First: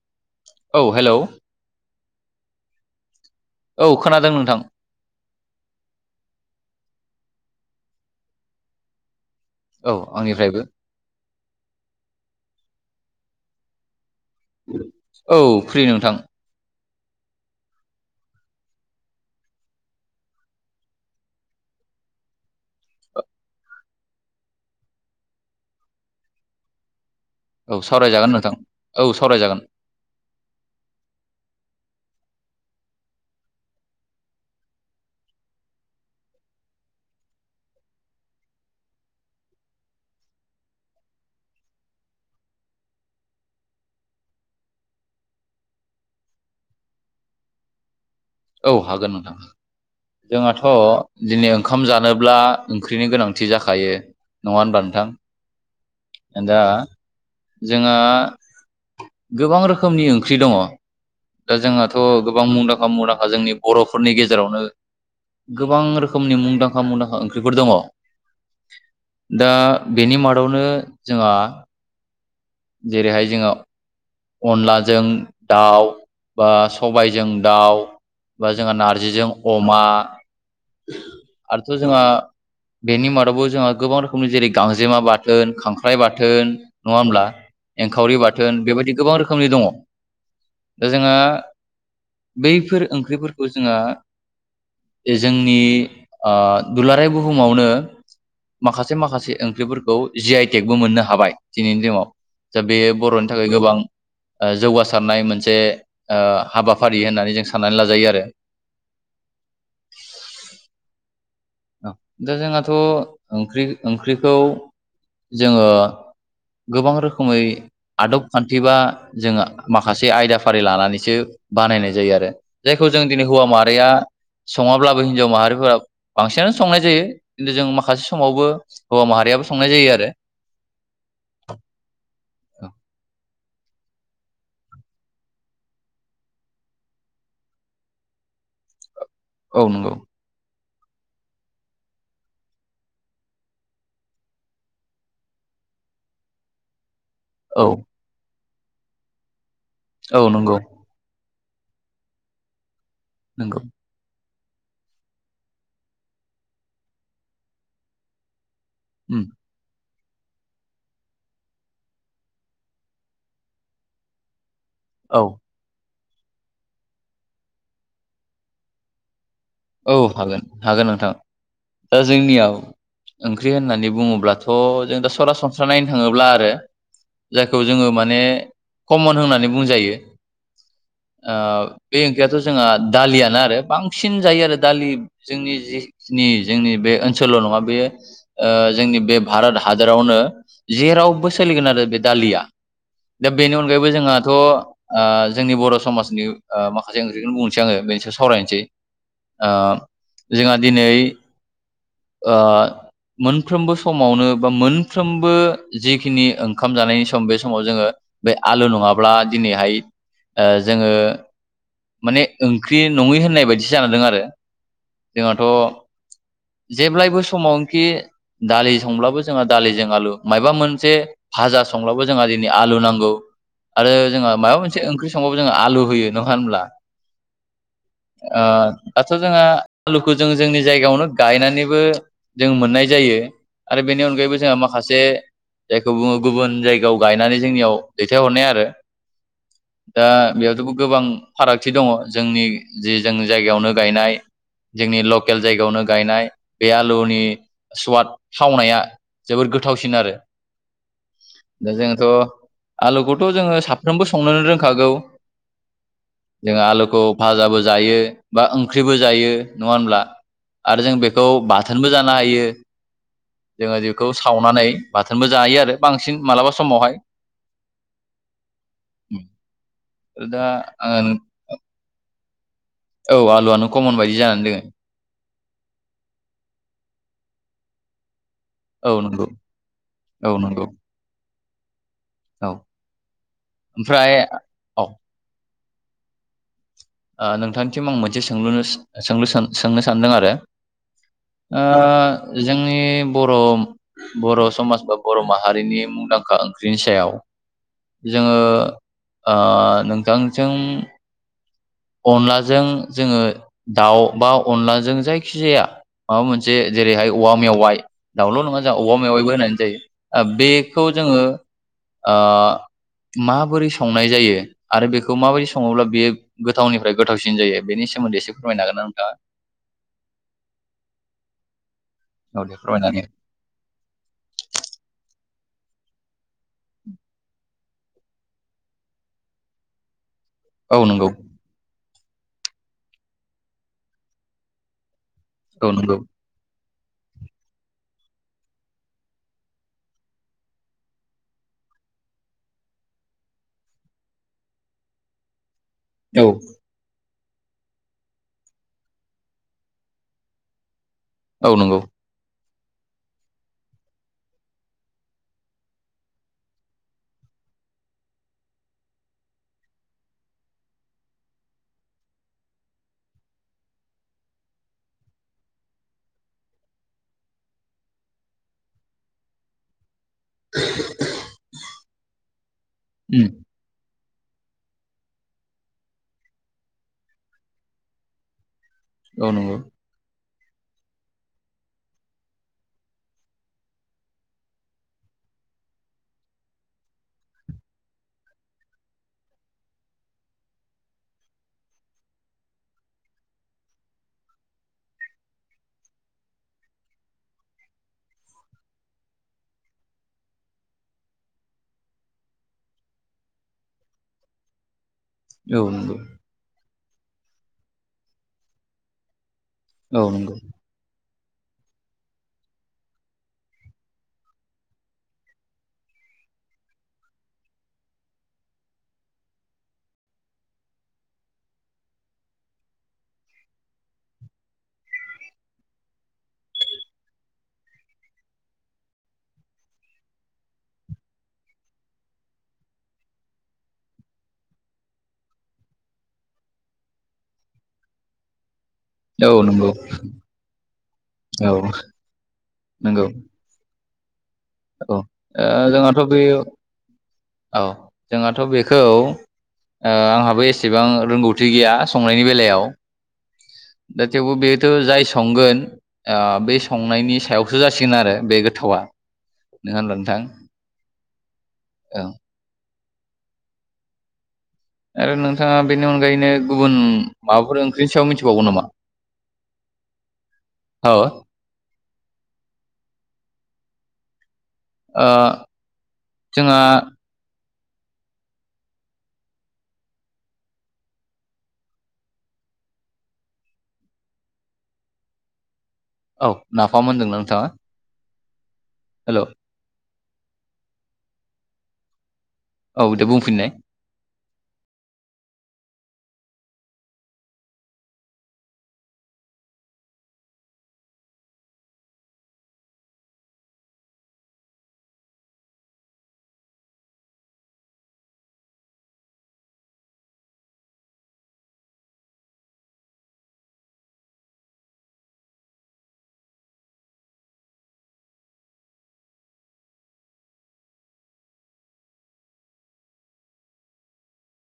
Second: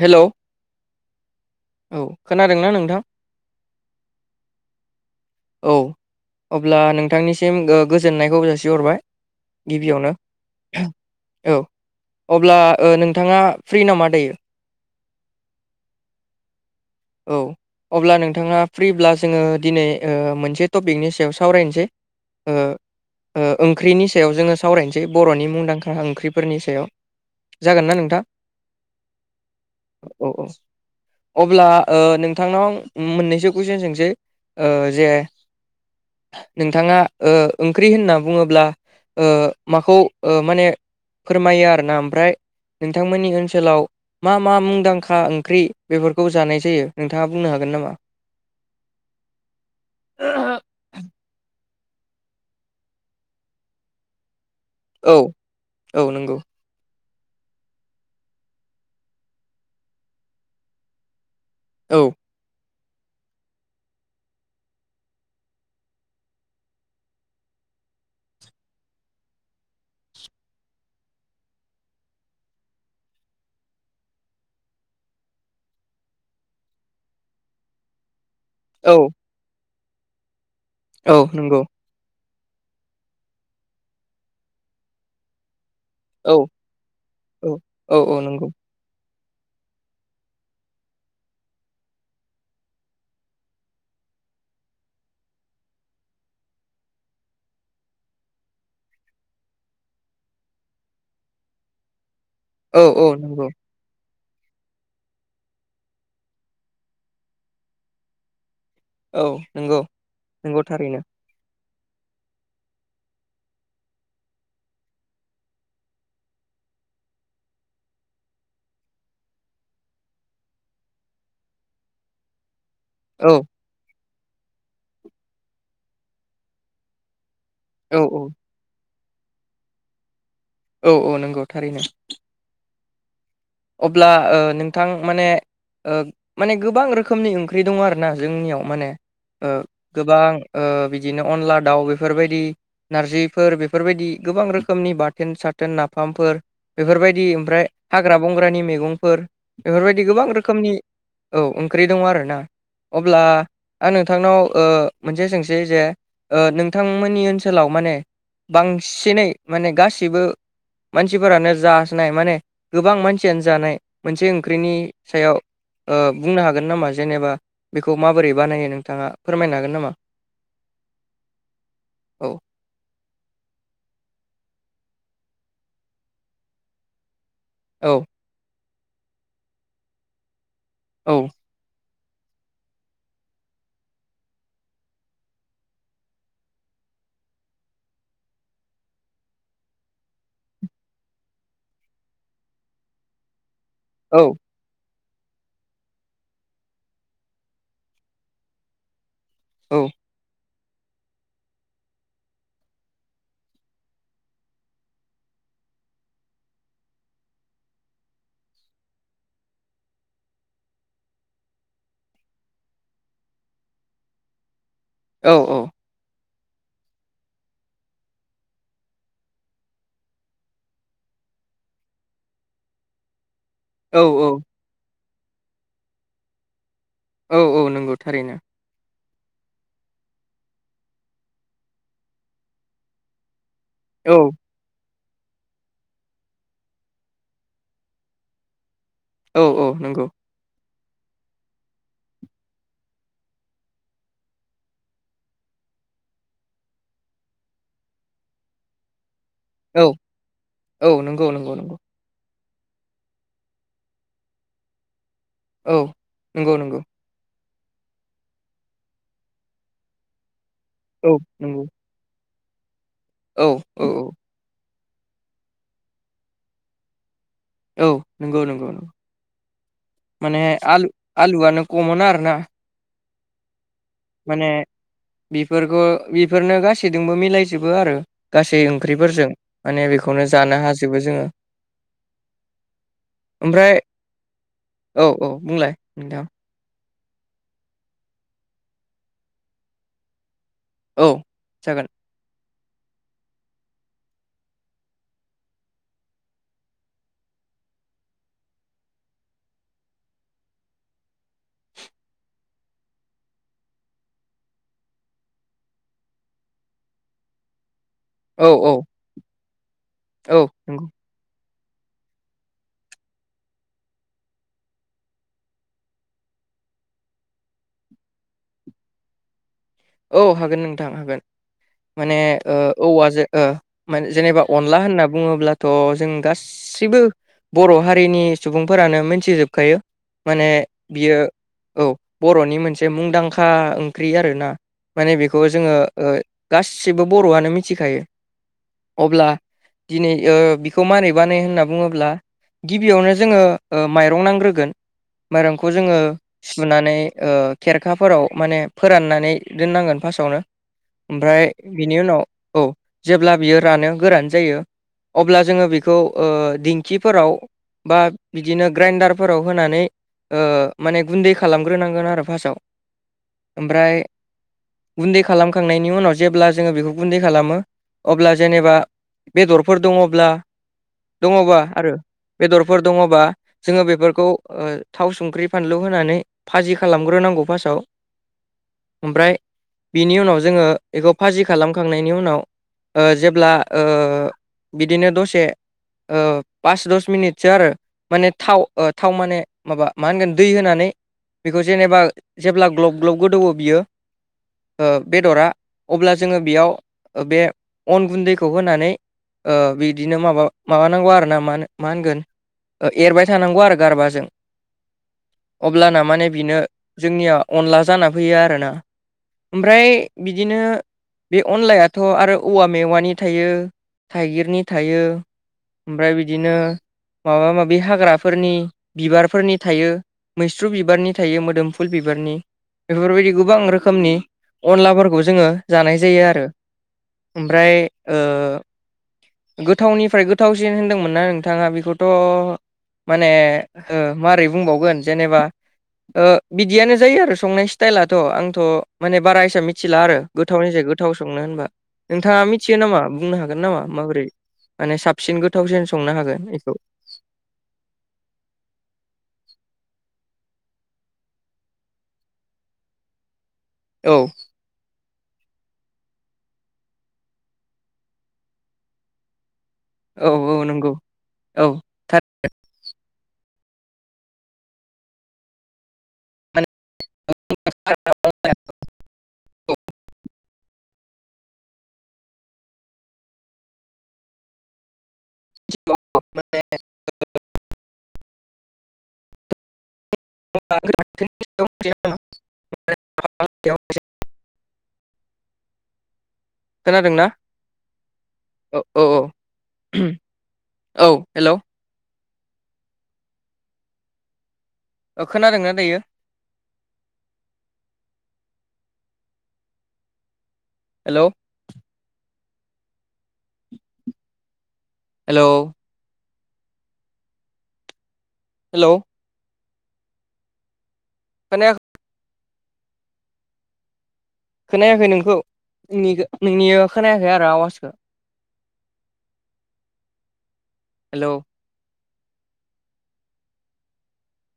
हेल' औ हेल' औ खोनादोंना नोंथां? औ खोनादों नोंथां। औ अब्ला नोंथांनिसिम ओ गोजोननायखौ जासिहरबाय। औ गिबियावनो आंनिफ्रायबो औ अब्ला ओ नोंथाङा फ्रि नामा दायो? औ फ्रि नोंथां। औ अब्ला नोंथाङा फ्रिब्ला जोङो दिनै ओ मोनसे टपिकनि सायाव सावरायनोसै। ओ ओ ओंख्रिनि सायाव जोङो सावरायनोसै, बर'नि मुंदांखा ओंख्रिफोरनि सायाव। औ जागोन ना सावरायजागोन नोंथां, औ सावरायजागोन। औ औ। अब्ला ओ नोंथांनाव मोननैसो कुइसन सोंसै जे नोंथाङा ओ ओंख्रि होनना बुङोब्ला ओ माखौ ओ माने फोरमायो आरोना ओमफ्राय नोंथांमोननि ओनसोलाव मा मा मुंदांखा ओंख्रि बेफोरखौ जानाय जायो, नोंथाङा बुंनो हागोन नामा? औ हागोन नोंथां हागोन। जोंहाथ' दिनै ओंखाम जानोब्ला ओंख्रिनि गोनांथि जाखायो। नङा होमबा? औ। औ नंगौ दा जोंहा गोबां रोखोमनि ओंख्रि दङ। दा जोंहाथ' औ गोबां मुंदांखा मुंदांखा जोंनि बर'फोरनि गेजेरावनो गोबां रोखोमनि मुंदांखा मुंदांखा ओंख्रिफोर दङ। दा बेनि मादावनो जोंहा जेरैहाय जोङो अनलाजों दाउ बा सबायजों दाउ बा जोंहा औ नार्जिजों अमा। औ नंगौ। आरोथ' जोंहा बेनि मादावबो जोंहा गोबां रोखोमनि जेरै गांजेमा बाथोन, खां ख्राइ औ बाथोन नङा होमब्ला? औ औ एंखावरि औ नंगौ बाथोन बेबायदि गोबां रोखोमनि दङ। दा जोङो बैफोर ओंख्रिफोरखौ जोङो जोंनि ओ दुलाराय बुहुमावनो माखासे माखासे ओंख्रिफोरखौ जि आइ टेकबो मोननो हाबाय दिनैनि दिनाव। दा बे औ औ बर'नि नंगौ थाखाय गोबां जौगासारनाय मोनसे हाबाफारि होननानै जों साननानै लाजायो आरो। औ नंगौ, नंगौ थारैनो। औ दा जोंहाथ' ओंख्रि ओंख्रिखौ जोङो गोबां रोखोमै आदब खान्थि बा जोङो माखासे आयदा फारि लानानैसो बानायनाय जायो आरो। जायखौ जों दिनै औ हौवा माहारिया सङाब्लाबो हिनजाव माहारिफोरा बांसिनानो संनाय जायो। खिन्थु जों औ माखासे समावबो हौवा माहारियाबो संनाय जायो आरो। औ औ नंगौ थारैनो। अब्ला ओ नोंथां माने ओ माने गोबां रोखोमनि ओंख्रि दं आरोना जोंनियाव माने ओ औ नंगौ गोबां ओ बिदिनो अनला दाउ बेफोरबायदि नारजिफोर बेफोरबायदि गोबां रोखोमनि बाथोन साथोन नाफामफोर बेफोरबायदि औ ओमफ्राय हाग्रा बंग्रानि मैगंफोर। बेफोरबायदि औ गोबां नंगौ रोखोमनि औ ओंख्रि दङ आरोना। अब्ला नंगौ आं नोंथांनाव ओ मोनसे सोंसै जे ओ नोंथांमोननि ओनसोलाव माने बां उम सिनै माने गासिबो मानसिफोरानो जानाय माने गोबां मान सियानो जानाय मोनसे ओंख्रिनि औ सायाव ओ बुंनो हागोन नामा जेनेबा बेखौ माबोरै बानायो नोंथाङा फोरमायनो हागोन नामा? औ हागोन, हागोन नोंथां। दा औ जोंनियाव ओंख्रि होननानै बुङोब्लाथ' जों दा सरासनस्रा नायनो थाङोब्ला आरो जायखौ औ जोङो माने कम्मन होननानै बुंजायो औ। ओ बे ओंख्रियाथ' जोंहा दालियानो आरो बांसिन जायो आरो। दालि जोंनि जिखिनि जोंनि बे ओनसोलल' नङा बेयो ओ जोंनि बे भारत हादरावनो जेरावबो सोलिगोन आरो बे दालिया दा बेनि अनगायैबो औ जोंहाथ' ओ जोंनि बर' समाजनि ओ माखासे ओंख्रिखौनो बुंनोसै आङो बे [unintelligible] सावरायनोसै ओ जोंहा दिनै ओ मोनफ्रोमबो समावनो बा मोनफ्रोमबो जिखिनि ओंखाम जानायनि सम बे समाव जोङो बे आलु नङाब्ला दिनैहाय ओ जोङो माने ओंख्रि नङै होननाय बायदिसो जाना दं आरो औ जोंहाथ' जेब्लायबो समावखि दालि संब्लाबो जोंहा दालिजों आलु मायबा मोनसे भाजा संब्लाबो जोंहा दिनै आलु नांगौ आरो औ जोंहा माबा मोनसे ओंख्रि संबाबो जोंहा आलु होयो नङा होमब्ला औ औ नंगौ थारैनो ओ दाथ' जोंहा आलुखौ जों जोंनि जायगायावनो गायनानैबो जों मोननाय जायो आरो बेनि औ अनगायैबो जोंहा माखासे जायखौ बुङो गुबुन जायगायाव गायनानै जोंनियाव दैथायहरनाय आरो औ औ नोंगौ दा बेयावथ' गोबां फारागथि दङ जोंनि जि जोंनि जायगायावनो गायनाय जोंनि लकेल जायगायावनो गायनाय बे आलुनि सुवाद थावनाया जोबोद औ गोथावसिन आरो औ नंगौ नंगौ नंगौ दा जों थ' आलुखौथ' जोङो साफ्रोमबो संनोनो रोंखागौ औ नंगौ जोंहा नंगौ आलुखौ फाजाबो जायो बा ओंख्रिबो जायो नङा होनब्ला आरो जों औ बेखौ नंगौ बाथोनबो जानो हायो औ जोङो औ बेखौ सावनानै बाथोनबो जायो आरो बांसिन मालाबा समावहाय औ नंगौ नंगौ माने दा आलु आलुआनो खमन आरो ना औ आलुआनो कमन बायदि जानानै दोङो बेफोर [unintelligible] बेफोरनो गासैजोंबो मिलायजोबो आरो गासै औ नंगौ ओंख्रिफोरजों माने बेखौनो औ जानो नंगौ हाजोबो जोङो औ ओमफ्राय औ औ बुंलाय नोंथां ओ नोंथांनिसिम आं मोनसे सोंलुनो सोंलु सोन सोंनो सानदों आरो औ जागोन ओ जोंनि बरम बर' समाज बा बर' माहारिनि मुंदांखा ओंख्रिनि सायाव जोङो ओ नोंथांजों अनलाजों जोङो दाउ बा अनलाजों जायखि जाया माबा मोनसे जेरैहाय औवा मेवाइ दाउल' औ नङा औ जोंहा औवा मेवायबो होननानै जायो ओ औ बेखौ नंगौ जोङो ओ माबोरै संनाय जायो आरो बेखौ माबायदि सङोब्ला बेयो गोथावनिफ्राय गोथावसिन जायो बेनि सोमोन्दै एसे फोरमायनो हागोन ना नोंथाङा? औ हागोन नोंथां हागोन माने औ दे ओ फोरमायनानै औवाजो ओ मा जेनेबा अनला होनना बुङोब्लाथ' जों गास सिबो बर' हारिनि सुबुंफोरानो मोनथिजोबखायो माने औ नंगौ बियो औ बर'नि मोनसे मुंदांखा ओंख्रि आरोना माने बेखौ औ जोङो नंगौ ओ गासिबो बर'आनो मिथिखायो अब्ला दिनै ओ बिखौ मारै बाने होनना बुङोब्ला गिबियावनो जोङो ओ माइरं नांग्रोगोन माइरंखौ जोङो औ सुनानै ओ खेरखाफोराव माने फोराननानै दोननांगोन फास्टआवनो ओमफ्राय औ नंगौ बिनि उनाव औ जेब्ला बियो रानो गोरान जायो अब्ला जोङो बेखौ ओ दिंखिफोराव बा बिदिनो ग्राइन्डारफोराव होनानै ओ माने गुन्दै खालामग्रोनांगोन आरो फास्टआव ओमफ्राय गुन्दै खालामखांनायनि उनाव जेब्ला जोङो बेखौ गुन्दै खालामो अब्ला जेनेबा बेदरफोर दङब्ला दङबा आरो बेदरफोर दङबा उम जोङो बेफोरखौ ओ थाव संख्रि फानलु होनानै फाजि खालामग्रोनांगौ फार्स्टआव। औ ओमफ्राय नंगौ बिनि उनाव जोङो बेखौ फाजि खालामखांनायनि उनाव ओ जेब्ला ओ बिदिनो दसे ओ पास दस मिनिटसो आरो‌। माने थाव ओ थाव माने माबा मा होनगोन दै होनानै बेखौ जेनेबा जेब्ला ग्लब ग्लब गोदौवो बियो। ओ बेदरा अब्ला जोङो बेयाव बे अन गुन्दैखौ होनानै ओ बिदिनो माबा माबानांगौ आरो ना मा होनो मा होनगोन ओ एरबाय थानांगौ आरो गारबाजों। औ [inaudible] नंगौ अब्लाना माने बिनो जोंनिया अनला जाना फैयो आरोना। ओमफ्राय औ नंगौ बिदिनो बे अनलायाथ' आरो औवा मेवानि थायो थाइगिरनि थायो ओमफ्राय बिदिनो माबा माबि हाग्राफोरनि बिबारफोरनि थायो। मैस्रु बिबारनि थायो मोदोमफुल बिबारनि बेफोरबायदि गोबां रो खोमनि अनलाफोरखौ जोङो जानाय जायो आरो। ओमफ्राय ओ गोथावनिफ्राय गोथावसिन होनदोंमोन ना नोंथाङा बेखौथ' माने ओ मारै बुंबावगोन जेनेबा ओ बिदियानो जायो आरो संनाय स्टाइलाथ' आं थ' माने औ बारा हिसां नंगौ मिथिला आरो गोथावनि सायाव गोथाव संनो औ होनबा नोंथाङा मिथियो नामा नंगौ बुंनो हागोन। गोन नामा माबोरै औ ओ माने साबसिन गोथावसिन जोंहाथ' संनो बे हागोन एखौ? औ जोंहाथ' बेखौ ओ आंहाबो एसेबां रोंगौथि गैया संनायनि बेलायाव। दा औ थेवबो बे खिन्थु जाय संगोन ओ बे संनायनि सायावसो जासिगोन आरो बे गोथावा। नोङा होनब्ला नोंथां? औ औ नंगौ औ। आरो नोंथाङा बेनि अनगायैनो गुबुन माबाफोर ओंख्रिनि सायाव मिथिबावो नामा? औ। ओ जोंहा [unintelligible] औ नाफाम होनदों ना खोनादोंना नोंथाङा। औ औ औ हेल' ओहोम औ हेल'। औ दे बुंफिननाय। ओ खोनादों ना दायो? हेलौ। हेलौ। हेलौ। [unintelligible] खोनायाखै नोंखौ नोंनि नोंनिया खोनायाखै आरो आवाजखो। [inaudible] हेलौ।